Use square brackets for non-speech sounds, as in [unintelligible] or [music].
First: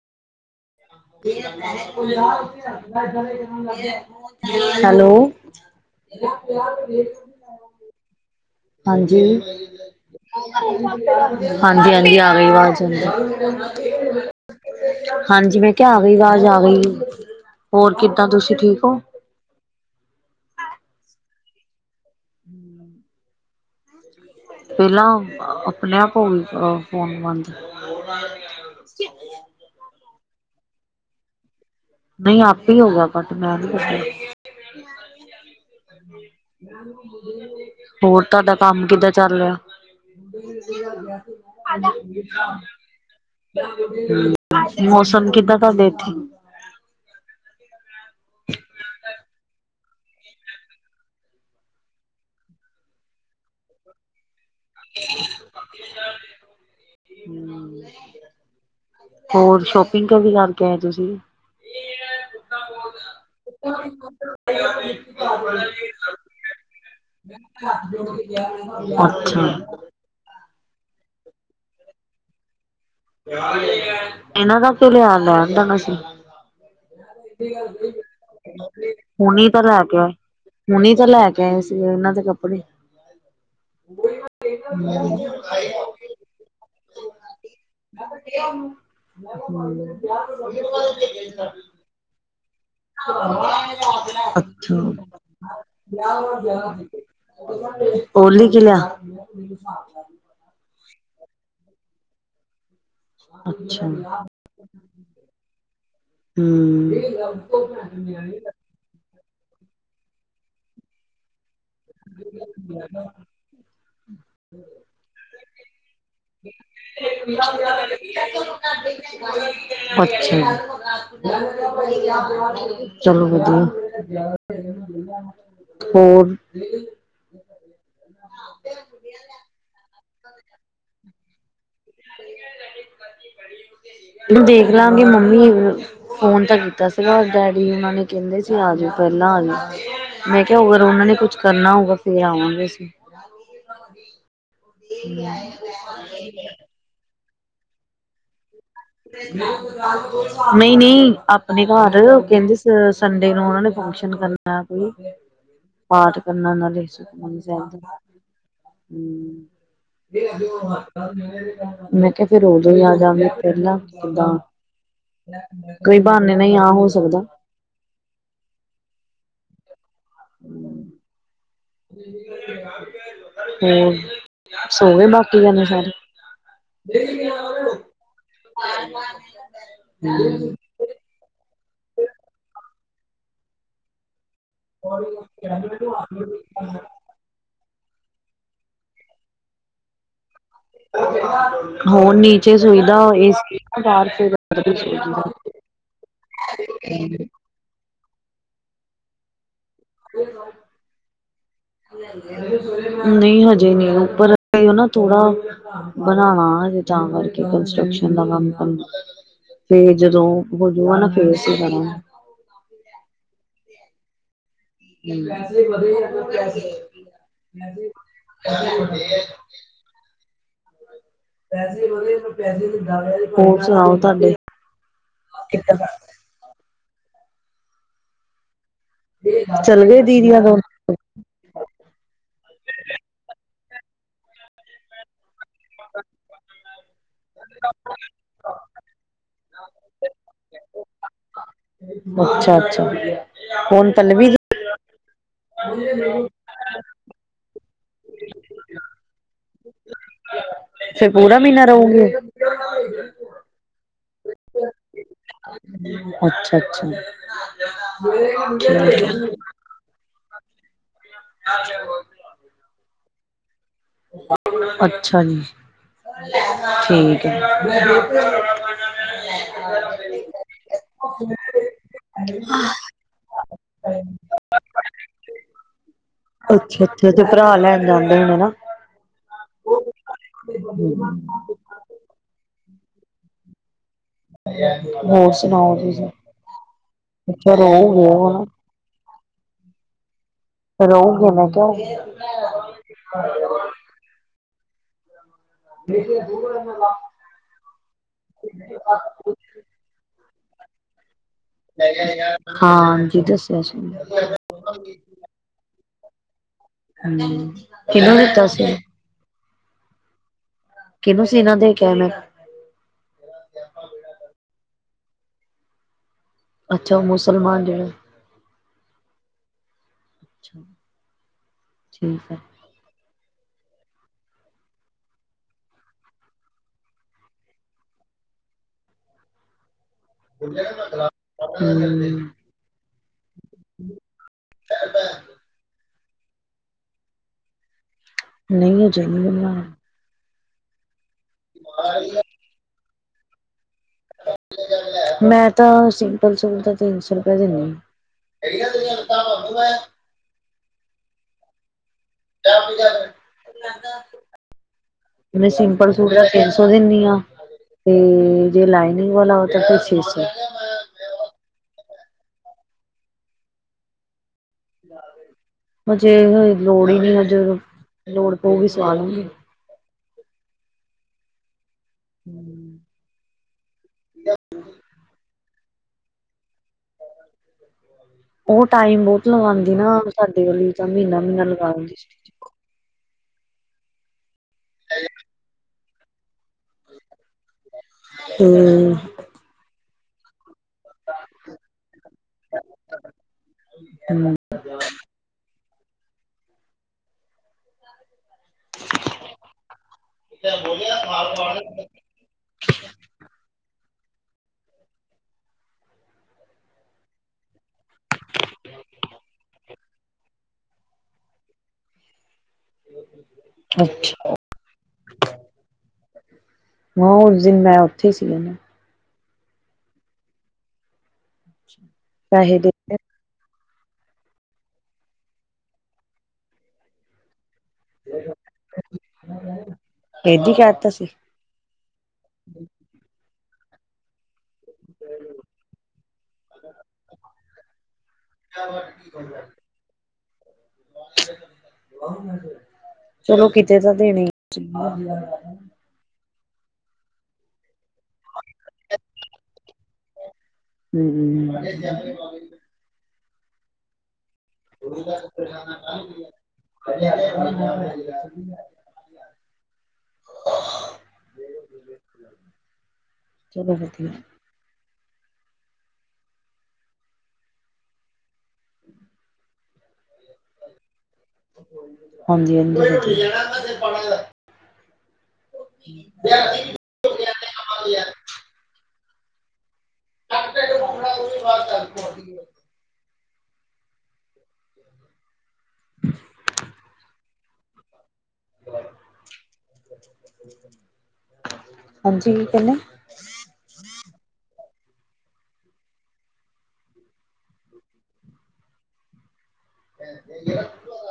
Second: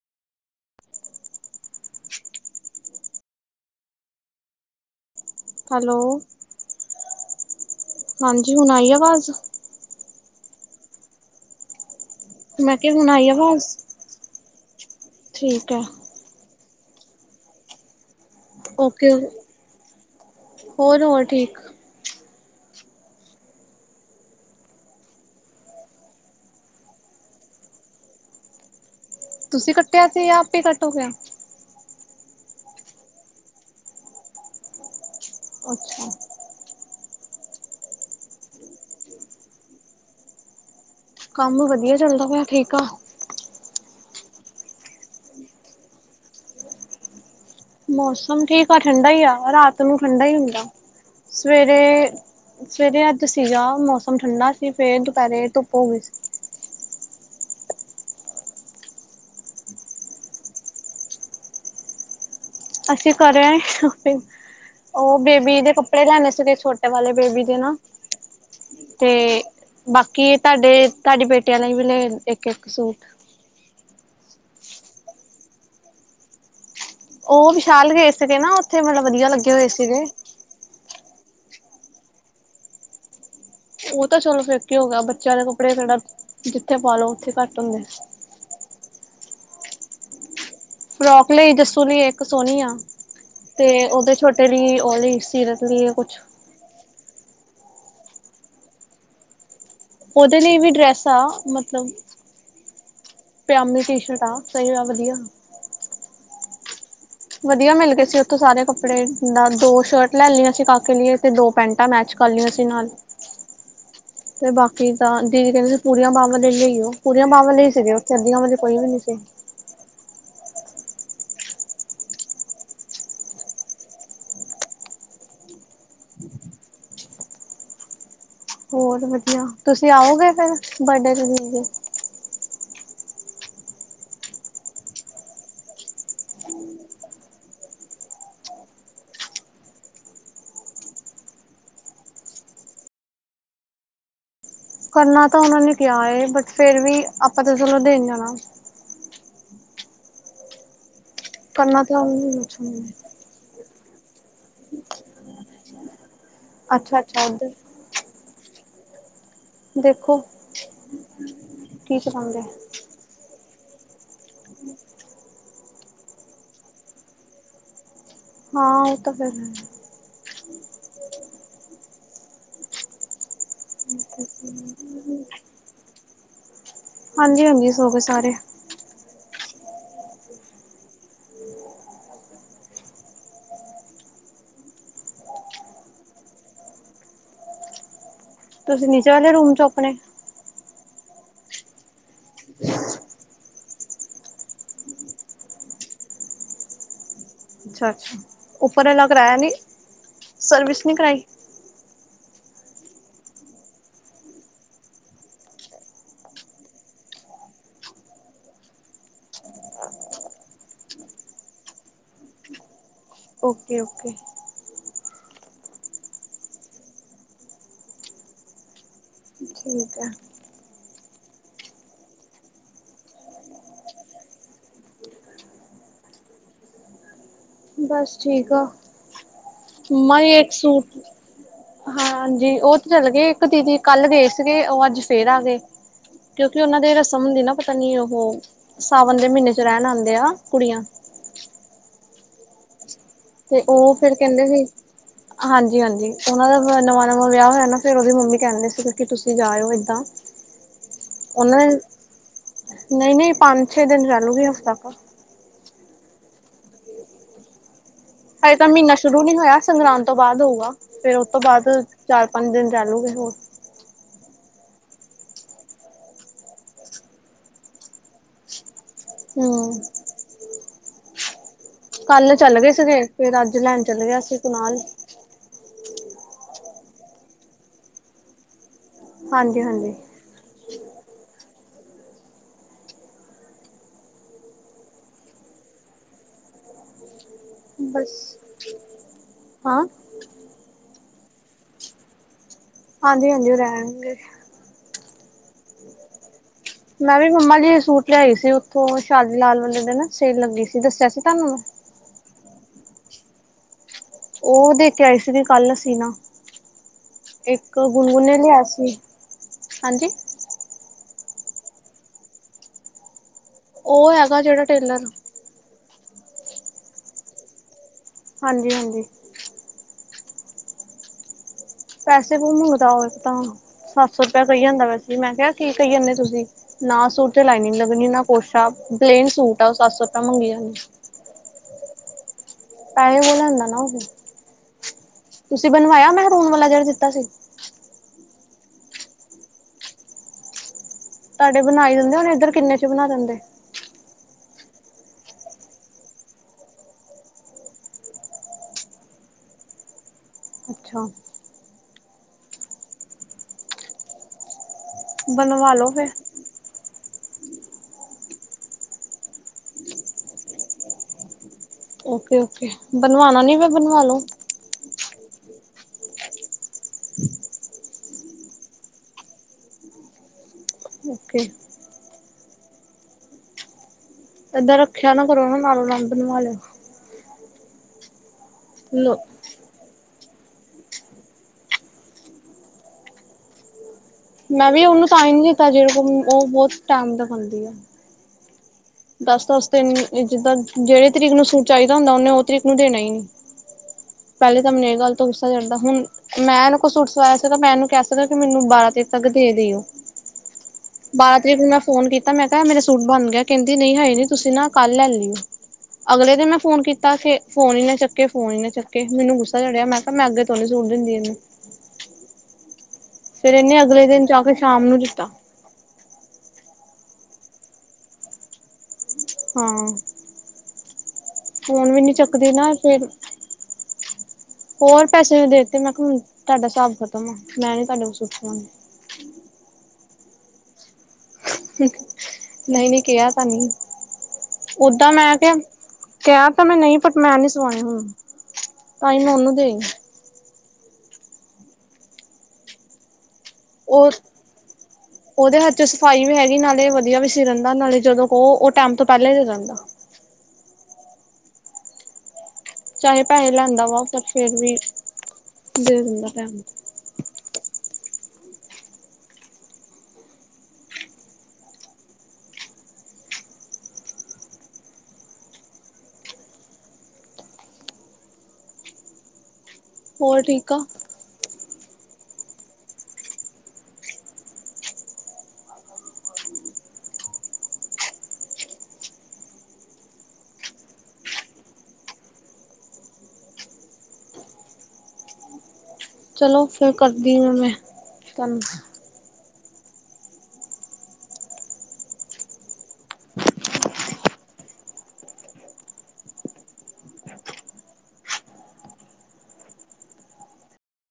Hello, hello, [inaudible] ਹਾਂਜੀ ਹੁਣ ਆਈ ਹਾਂਜੀ। ਆਵਾਜ਼ ਹਾਂਜੀ-ਹਾਂਜੀ ਆ ਗਈ ਮੈਂ ਆਵਾਜ਼, ਕਿਹਾ ਹੁਣ ਆਈ ਆਵਾਜ਼ ਹਾਂਜੀ ਠੀਕ ਮੈਂ ਹੈ ਕਿਆ ਆਵਾਜ ਆ ਗਈ, ਹੋਰ ਕਿੱਦਾਂ ਤੁਸੀਂ? ਠੀਕ ਹੋ ਓਕੇ, ਹੋਰ-ਹੋਰ ਠੀਕ। [inaudible] ਪਹਿਲਾਂ ਆਪਣੇ ਆਪ ਹੋ ਗਈ ਅ ਫੋਨ ਬੰਦ। [inaudible] ਕਿ ਤੁਸੀਂ ਕੱਟਿਆ ਸੀ ਜਾਂ ਆਪੇ ਕੱਟ ਹੋ ਗਿਆ। ਨਈ ਆਪੇ ਹੋ ਗਿਆ ਕੱਟ ਮੈਂ ਨ ਅੱਛਾ ਹੋਰ ਤੁਹਾਡਾ ਕੰਮ ਕਿਦਾਂ ਚੱਲ ਰਿਆ? [inaudible] ਕੰਮ ਵਧੀਆ ਚੱਲਦਾ ਪਿਆ ਠੀਕ ਆ ਮੌਸਮ ਕਿਦਾਂ ਤੁਹਾਡੇ ਇੱਥੇ? ਮੌਸਮ ਠੀਕ ਆ ਠੰਡਾ ਈ ਆ ਰਾਤ ਤੁਹਾਨੂੰ ਠੰਡਾ ਈ ਹੁੰਦਾ, ਸਵੇਰੇ-ਸਵੇਰੇ ਅੱਜ ਸੀਗਾ ਮੌਸਮ ਠੰਡਾ ਫੇਰ ਤੇ ਦੁਪੇਰੇ ਧੁੱਪ ਹੋ ਗਈ ਸੀ। ਹੂੰ, ਹੋਰ ਸ਼ੋਪਿੰਗ [unintelligible] ਅਸੀਂ ਕਰੇ ਆਏ ਸ਼ੋਪਿੰਗ ਉਹ ਬੇਬੀ ਦੇ ਕੱਪੜੇ ਲੈਣੇ ਸੀਗੇ ਛੋਟੇ ਵਾਲੇ ਬੇਬੀ ਦੇ ਨਾ, ਤੇ ਅੱਛਾ ਬਾਕੀ ਤੁਹਾਡੇ ਤੁਹਾਡੇ ਬੇਟਿਆਂ ਲਈ ਵੀ ਲੈ ਇੱਕ ਇੱਕ ਸੂਟ ਇਹਨਾਂ ਤਾ ਲਿਆ ਲੈਦਾ ਸੀ। ਉਹ ਵਿਸ਼ਾਲ ਗਏ ਸੀਗੇ ਨਾ ਉੱਥੇ ਮਤਲਬ ਵਧੀਆ ਹੁਣ ਲੱਗੇ ਤਾਂ ਹੋਏ ਲੈ ਕੇ ਸੀਗੇ। ਆਏ‌। ਹੁਨੀ ਤਾਂ ਲੈ ਕੇ ਆਏ ਸੀਗੇ ਇਹਨਾਂ ਦੇ ਕੱਪੜੇ ਉਹ ਤਾਂ ਚਲੋ ਫਿਰ ਕੀ ਹੋ ਗਿਆ ਬੱਚਿਆਂ ਦੇ ਕੱਪੜੇ, ਜਿਹੜਾ ਜਿੱਥੇ ਪਾ ਲੋ ਉੱਥੇ ਘੱਟ ਹੁੰਦਾਂ। ਹੂੰ, ਫਰੋਕ ਲਈ ਜੱਸੂ ਦੀ ਇੱਕ ਸੋਣੀ ਆ। ਤੇ ਓਦੇ ਛੋਟੇ ਅੱਛਾ ਲਈ ਔਵੀ ਸੀਰਤ ਲਈ ਕੁਛ [inaudible] ਓਲੀ ਕਿ ਲਿਆ ਉਦੇ ਲਈ ਵੀ ਡਰੈੱਸ ਆ ਮਤਲਬ, ਪਿਆਮੀ ਟੀ ਸ਼ਰਟ ਆ ਸਹੀ ਆ ਵਧੀਆ ਹੂੰ, ਵਧੀਆ ਮਿਲ ਗਏ ਸੀ ਉੱਥੋਂ ਸਾਰੇ ਕੱਪੜੇ ਦਾ ਦੋ ਸ਼ਰਟ ਲੇ ਲੀਆਂ ਸੀ ਕਾਕੇ ਲਈਏ ਦੋ ਪੈਂਟ ਮੈਚ ਕਰ ਲਿਆ ਸੀ ਨਾਲ [unintelligible] ਤੇ ਬਾਕੀ ਤਾਂ ਦੀਦੀ ਕਹਿੰਦੇ ਪੂਰੀਆਂ ਬਾਵਾਂ ਦੇ ਲਈਓ ਪੂਰੀਆਂ ਬਾਵਾਂ ਦੇ ਸੀ ਉੱਥੇ, ਅੱਧੀਆਂ ਵਾਲੇ ਕੋਈ ਵੀ ਨੀ ਸੀ। ਅੱਛਾਜੀ! [unintelligible] ਚਲੋ ਵਧੀਆ। ਹੋਰ। [inaudible] ਹੋਰ ਵਧੀਆ ਤੁਸੀਂ ਆਓਗੇ ਫਿਰ ਬਡੇ ਤੇ ਦੀਦੀ ਦੇ [unintelligible] ਦੇਖ ਲਾਗੇ ਮੰਮੀ ਅ ਫੋਨ ਤਾਂ ਕੀਤਾ ਸੀਗਾ ਡੈਡੀ ਨਾਲ਼ੇ ਕਹਿੰਦੇ ਸੀ, ਆਜੋ ਪਹਿਲਾਂ ਆਜੋ। ਮੈਂ ਕਿਹਾ ਅਗਰ ਉਹਨਾਂ ਨੇ ਕੁਛ ਕਰਨਾ ਹੋਊਗਾ ਫਿਰ ਆਵਾਂਗੇ ਅਸੀਂ। ਕਰਨਾ ਤਾਂ ਉਹਨਾਂ ਨੇ ਕਿਹਾ ਏ ਬਟ ਫੇਰ ਵੀ ਆਪਾਂ ਤਾਂ ਚਲੋਂ ਦੇਣ ਜਾਣਾ। ਨਹੀ-ਨਹੀ, ਆਪਣੇ ਕਰਨਾ ਘਰ ਤਾਂ ਕਹਿੰਦੇ ਸੀ ਸਡ ਢੇ ਨੂੰ ਉਹਨਾਂ ਨੇ ਫੰਕਸ਼ਨ ਕਰਨਾ ਕੋਈ ਪਾਠ ਕਰਨਾ ਉਹਨਾਂ ਨੇ ਅੱਛਾ ਅੱਛਾ ਸੁਖਮਨੀ ਉੱਧਰ ਸਾਹਿਬ ਦਾ ਹੂੰ। ਦੇਖੋ ਕੀ [unintelligible] ਮੈਂ ਕਿਹਾ ਚਲਾਉਂਦੇ ਫਿਰ ਉਦੋ ਹੀ ਆ ਜਾਗੇ ਫਿਰ ਨਾ ਉਦਾ, ਕੋਈ ਬਹਾਨੇ ਨਾਲ ਆ ਹੋ ਸਕਦਾ। ਹਾਂ, ਉਹ ਤਾਂ ਫੇਰ ਹੂੰ। ਹੂੰ, ਸੋ ਗਏ ਬਾਕੀ ਜਨੇ ਸਾਰੇ। ਹਾਂਜੀ ਹਾਂਜੀ ਸੋ ਗਏ ਸਾਰੇ [unintelligible] ਹੂੰ। [unintelligible] ਤੁਸੀਂ ਨਿੱਚੇ ਆਗੇ ਰੂਮ 'ਚ ਆਪਣੇ। ਹੋਰ ਨੀਚੇ ਸੋਈਦਾ ਏ ਸੀ [unintelligible] [unintelligible] ਹੂੰ। ਅੱਛਾ-ਅੱਛਾ, ਉੱਪਰ ਅਲੱਗ ਰਹਿ ਨੀ ਸਰਵਿਸ ਨਹੀਂ ਕਰਾਈ [inaudible] ਨੀ ਹਜੇ ਨੀ ਉੱਪਰ ਅਜੇ ਨਾ ਥੋੜਾ ਬਣਾਨਾ ਹਜੇ ਤਾਂ ਕਰਕੇ ਕੰਸਟਰਕਸ਼ਨ ਦਾ ਕੰਮ ਕਰਨਾ। ਫਿਰ ਜਦੋਂ ਹੋਜੂਗਾ ਨਾ ਫਿਰ ਅਸੀ ਜਾਣਾ। ਓਕੇ-ਓਕੇ। [unintelligible] ਠੀਕ ਹੈ। ਹੋਰ ਸੁਣਾਓ ਤੁਹਾਡੇ ਕਿੱਦਾ? ਬਸ ਠੀਕ ਆ। ਚੱਲ ਗਏ ਮੰਮਾ ਦੀਦੀ ਆ ਔਰ [inaudible] [inaudible] ਹਾਂਜੀ, ਉ ਤੇ ਚੱਲ ਗਏ ਇੱਕ ਦੀਦੀ ਕੱਲ ਗਏ ਸੀਗੇ, ਉ ਅੱਜ ਫਿਰ ਆ ਗਏ। ਕਿਉਂਕਿ ਉਨਾਂ ਦੇ ਰਸਮ ਹੁੰਦੀ ਨਾ ਪਤਾ ਨੀ ਉਹੋ ਸਾਵਨ ਦੇ ਮਹੀਨੇ 'ਚ ਰਹਿਣ ਆਉਂਦੇ ਆ ਕੁੜੀਆਂ। ਅੱਛਾ-ਅੱਛਾ। ਤੇ ਉ ਫਿਰ ਕਹਿੰਦੇ ਸੀ। ਹਾਂਜੀ-ਹਾਂਜੀ, ਉਨਾਂ ਦਾ ਨਵਾਂ-ਨਵਾਂ ਵਿਆਹ ਹੋਇਆ ਨਾ ਫਿਰ ਉਹਦੇ ਮੰਮੀ ਕਹਿੰਦੇ ਸੀ ਕਿ ਤੁਸੀਂ ਜਾਇਓ ਏਦਾਂ। ਤੇ ਫਿਰ ਪੂਰਾ ਮਹੀਨਾ ਰਹੋਗੇ। ਨਹੀਂ-ਨਹੀਂ, ਪੰਜ-ਛੇ ਦਿਨ ਰਹਿਲੂਗੀ ਹਫ਼ਤਾ ਕੁ। ਅੱਛਾ-ਅੱਛਾ, ਠੀਕ ਹਜੇ ਤਾਂ ਮਹੀਨਾ ਸ਼ੁਰੂ ਨੀ ਏ। ਹੋਇਆ ਸੰਗਰਾਂਦ ਤੋਂ ਬਾਦ ਹੋਊਗਾ ਫਿਰ ਓਤੋਂ ਬਾਦ ਚਾਰ ਪੰਜ ਦਿਨ ਰੈਲੋਗੇ ਹੋਰ ਅੱਛਾ ਜੀ, ਠੀਕ ਐ। [inaudible] ਹਮ ਕੱਲ ਚੱਲ ਗਏ ਸੀਗੇ, ਫਿਰ ਅੱਜ ਲੈਨ ਚੱਲ ਗਿਆ ਸੀ ਕੁਨਾਲ। ਅੱਛਾ-ਅੱਛਾ, ਤੇ ਭਰਾ ਲੈਨ ਜਾਂਦੇ ਨੇ ਹਨਾ। ਹਾਂਜੀ-ਹਾਂਜੀ। [inaudible] ਹੋਰ ਸੁਨਾਓ ਤੁਸੀ, ਅੱਛਾ ਰਓਗੇ ਬਸ ਹੁਨ। ਹਾਂ। ਰਓਗੇ ਮੈਂ ਕਿਆ। ਹਾਂਜੀ-ਹਾਂਜੀ, ਓ ਰੈਨਗੇ। [inaudible] ਮੈਂ ਵੀ ਮੰਮਾ ਲਈ ਸੂਟ ਲਿਆਈ ਸੀ ਉੱਥੋਂ, ਸ਼ਾਲੀ ਲਾਲ ਵਾਲੇ ਦਿਨ ਸੇਲ ਲੱਗੀ ਸੀ ਦੱਸਿਆ ਸੀ ਤੁਆਨੂੰ। ਹਾਂ ਜੀ, ਦੱਸਿਆ ਸੀ। ਓ ਦੇ ਕੇ ਆਈ ਸੀਗੇ ਕੱਲ ਅਸੀਂ ਨਾ, ਹਮ ਇੱਕ ਕਿਹਨੂੰ ਗੁਨਗੁਨ ਨੇ ਦਿੱਤਾ ਲਿਆ ਸੀ। ਹਾਂਜੀ। ਕਿੰਨੂੰ ਸੀਨਾ ਦੇ ਕੇ ਆਨਾ। ਓ ਹੈਗਾ ਜੇੜਾ ਟੇਲਰ। ਅੱਛਾ, ਓ ਮੁਸਲਮਾਨ ਜੇੜੇ। ਹਾਂਜੀ-ਹਾਂਜੀ। ਅੱਛਾ। ਪੈਸੇ ਬਹੁ ਮੰਗਦਾ ਓ ਇੱਕ ਤਾਂ, ਸੱਤ ਸੌ ਰੁਪਏਆ ਕਈ ਜਾਂਦਾ ਵੈਸੇ ਮੈਂ ਕਿਆ ਕੀ ਕਈ ਜਾਂਨੇ ਓਂ ਤੁਸੀਂ। ਨਾ ਸੂਟ ਤੇ ਲਾਈਨਿੰਗ ਲੱਗਨੀ ਨਾ ਕੁਸ਼ ਆ ਪਲੇਨ ਸੂਟ ਆ ਓ ਸੱਤ ਸੌ ਰੁਪਇਆ ਮੰਗੀ ਜਾਂਦੀ। ਹੂੰ। ਤਾਈਓਂ ਮੈ ਮਨਾ ਕੀਤਾ, ਤੁਸੀਂ ਬਨਵਾਇਆ ਮਹਿਰੂਨ ਵਾਲਾ ਜੇੜਾ ਦਿੱਤਾ ਸੀ। ਨਈ ਹਜੇ ਨੀ ਬਨਵਾਇਆ। ਤਾਡੇ ਬਨਾ ਈ ਦਿੰਦੇ ਹੋਨੇ ਏਦਰ ਕਿੰਨੇ ਚ ਬਨਾ ਦਿੰਦੇ। ਮੈਂ ਤਾਂ ਸਿੰਪਲ ਸੂਟ ਦਾ ਤਿੰਨ ਸੌ ਰੁਪਏ ਦਿੰਨੀ ਆ। [inaudible] ਅੱਛਾ। [unintelligible] ਮੈ ਬਣਵਾ ਲੋ ਸਿੰਪਲ ਫਿਰ ਸੂਟ ਦਾ ਤਿੰਨ ਸੌ ਦਿੰਨੀ ਆਂ, ਤੇ ਜੇ ਲਾਈਨਿੰਗ ਵਾਲਾ ਹੋਏ ਤਾਂ ਫਿਰ ਛੇ ਸੌ। ਓਕੇ-ਓਕੇ ਬਨਵਾਨਾ ਨੀ ਫਿਰ ਬਨਵਾ ਲੋ। ਹਜੇ ਲੋੜ ਈ ਨੀ ਹਜੇ ਜਦੋਂ ਲੋੜ ਪਊਗੀ ਉਦੋਂ ਸਵਾ ਲੂੰਗੀ। ਓਕੇ। ਹੂੰ। [inaudible] ਏਦਾਂ ਰੱਖੇਆ ਨਾ ਕਰੋ ਨਾਲ ਨਾਲੋਂ ਬਨਵਾ ਲੋ। ਓ ਟਾਈਮ ਲਿਓ ਬੋਤ ਲਗਾਂਦੀ ਨਾ ਸਾਡੇ ਵਾਲੀ ਤਾਂ ਮੀਨਾ-ਮੀਨਾ ਲਗਾ ਦਿੰਦੀ ਸੀ। ਮੈਂ ਵੀ ਓਨੂੰ ਤਾਂਈ ਨੀ ਦਿੱਤਾ ਜੇੜੀ ਕੋਲ ਓ ਬੋਤ ਟੈਮ ਲਗਾਂਦੀ ਆ। ਹੂੰ। ਦਸ-ਦਸ ਦਿਨ ਏ ਜਿੱਦਾਂ ਜੇੜੀ ਤਰੀਕ ਨੂੰ ਸੂਟ ਚਾਈਦਾ ਹੁੰਦਾ ਓਨੇ ਓ ਤਰੀਕ ਨੂੰ ਦੇਨਾ ਈ ਨਈਂ। ਪੈਲੇ ਤਾਂ ਮੈਨੂੰ ਏ ਗੱਲ ਤੋਂ ਗੁੱਸਾ ਚੜਦਾ, ਹੁਨ ਮੈਂ ਓਨੂੰ ਕੋਈ ਸੂਟ ਸਵਾਇਆ ਸੀ ਮੈਂ ਓਨੂੰ ਕਿ ਕੀ ਤੁਸੀਂ ਮੈਨੂੰ ਬਾਰਾਂ ਤਰੀਕ ਤੱਕ ਦੇ ਦਿਓ, ਬਾਰਾਂ ਤਰੀਕ ਨੂੰ ਮੈਂ ਫੋਨ ਕੀ ਤਾਂ ਮੈਂ ਕਿਹਾ ਮੇਰੇ ਸੂਟ ਬਣ ਗਿਆ ਕਹਿੰਦੀ ਨਹੀਂ ਹੈਏ ਨੀ ਤੁਸੀਂ ਨਾ ਕੱਲ ਲੈ ਲਿਉ। ਅਗਲੇ ਦਿਨ ਮੈਂ ਫੋਨ ਕੀਤਾ ਕਿ ਫੋਨ ਹੀ ਨਾ ਚੱਕੇ ਫੋਨ ਹੀ ਨਾ ਚੱਕੇ, ਮੈਨੂੰ ਗੁੱਸਾ ਚੜਿਆ ਮੈਂ ਪਰ ਮੈਂ ਅੱਗੇ ਤੋਂ ਸੂਟ ਨੀਂ ਦਿੰਦੀ ਇਹਨੂੰ ਫਿਰ ਇੰਨੇ ਅਗਲੇ ਦਿਨ ਚ ਅੱਛਾ ਜਾ ਕੇ ਸ਼ਾਮ ਨੂੰ ਹਾਂ ਉਸ ਦਿਨ ਮੈਂ ਉੱਥੇ ਹੀ ਸੀ ਨਾ ਹਾਂ ਫੋਨ ਵੀ ਨੀ ਚੱਕਦੀ ਪੈਸੇ ਨਾ ਦੇ ਐ ਫੇਰ ਹੋਰ ਪੈਸੇ ਦੇਤੇ ਮੈਂ ਤੁਹਾਨੂੰ ਤੁਹਾਡਾ ਹਿਸਾਬ ਖ਼ਤਮ ਮੈਂ ਨੀ ਤੁਹਾਡੇ ਤੋਂ ਸੂਟ ਸੁਵਾਉਣਾ। ਏਦੀ ਕਹਿ ਦਿੱਤਾ ਸੀ। ਨਹੀਂ ਨਹੀਂ ਕਿਹਾ ਤੇ ਨੀਂ ਓਦਾਂ ਮੈਂ ਕਿਹਾ, ਕਿਹਾ ਤਾਂ ਮੈਂ ਨਹੀਂ ਬਟ ਮੈਂ ਨਹੀਂ ਸਵਾਉਣੇ ਹੁਣ ਤਾਂ ਹੀ ਮੈਂ ਉਹਨੂੰ ਦੇ ਆਈ। ਚਲੋ ਕਿ ਔਰ ਉਹਦੇ ਹੱਥ ਸਫਾਈ ਵੀ ਹੈਗੀ, ਨਾਲੇ ਵਧੀਆ ਵੀ ਸੀ ਦਿੰਦਾ ਨਾਲੇ ਜਦੋਂ ਕੋਹੋ ਉਹ ਟਾਈਮ ਤੋਂ ਪਹਿਲੇ ਦੇ ਦਿੰਦਾ। ਹੂ ਹੂ ਚਾਹੇ ਪੈਸੇ ਲੈਂਦਾ ਵਾ ਪਰ ਫੇਰ ਵੀ ਦੇ ਦਿੰਦਾ ਟਾਈਮ ਤੇ [inaudible] [unintelligible] ਚਲੋ ਵਧੀਆ ਹਮ [inaudible] ਹੋਰ ਠੀਕ ਔ [inaudible] ਹਾਂਜੀ ਹਾਂਜੀ ਲਿਆਤੀ। ਬਣਾ [unintelligible] ਹ [inaudible] ਚਲੋ ਫਿਰ ਕਰਦੀ ਆ ਮੈਂ ਕੰਮ। ਹਾਂਜੀ ਕੀ ਕਰਨਾ ਐ? ਦੇ [unintelligible]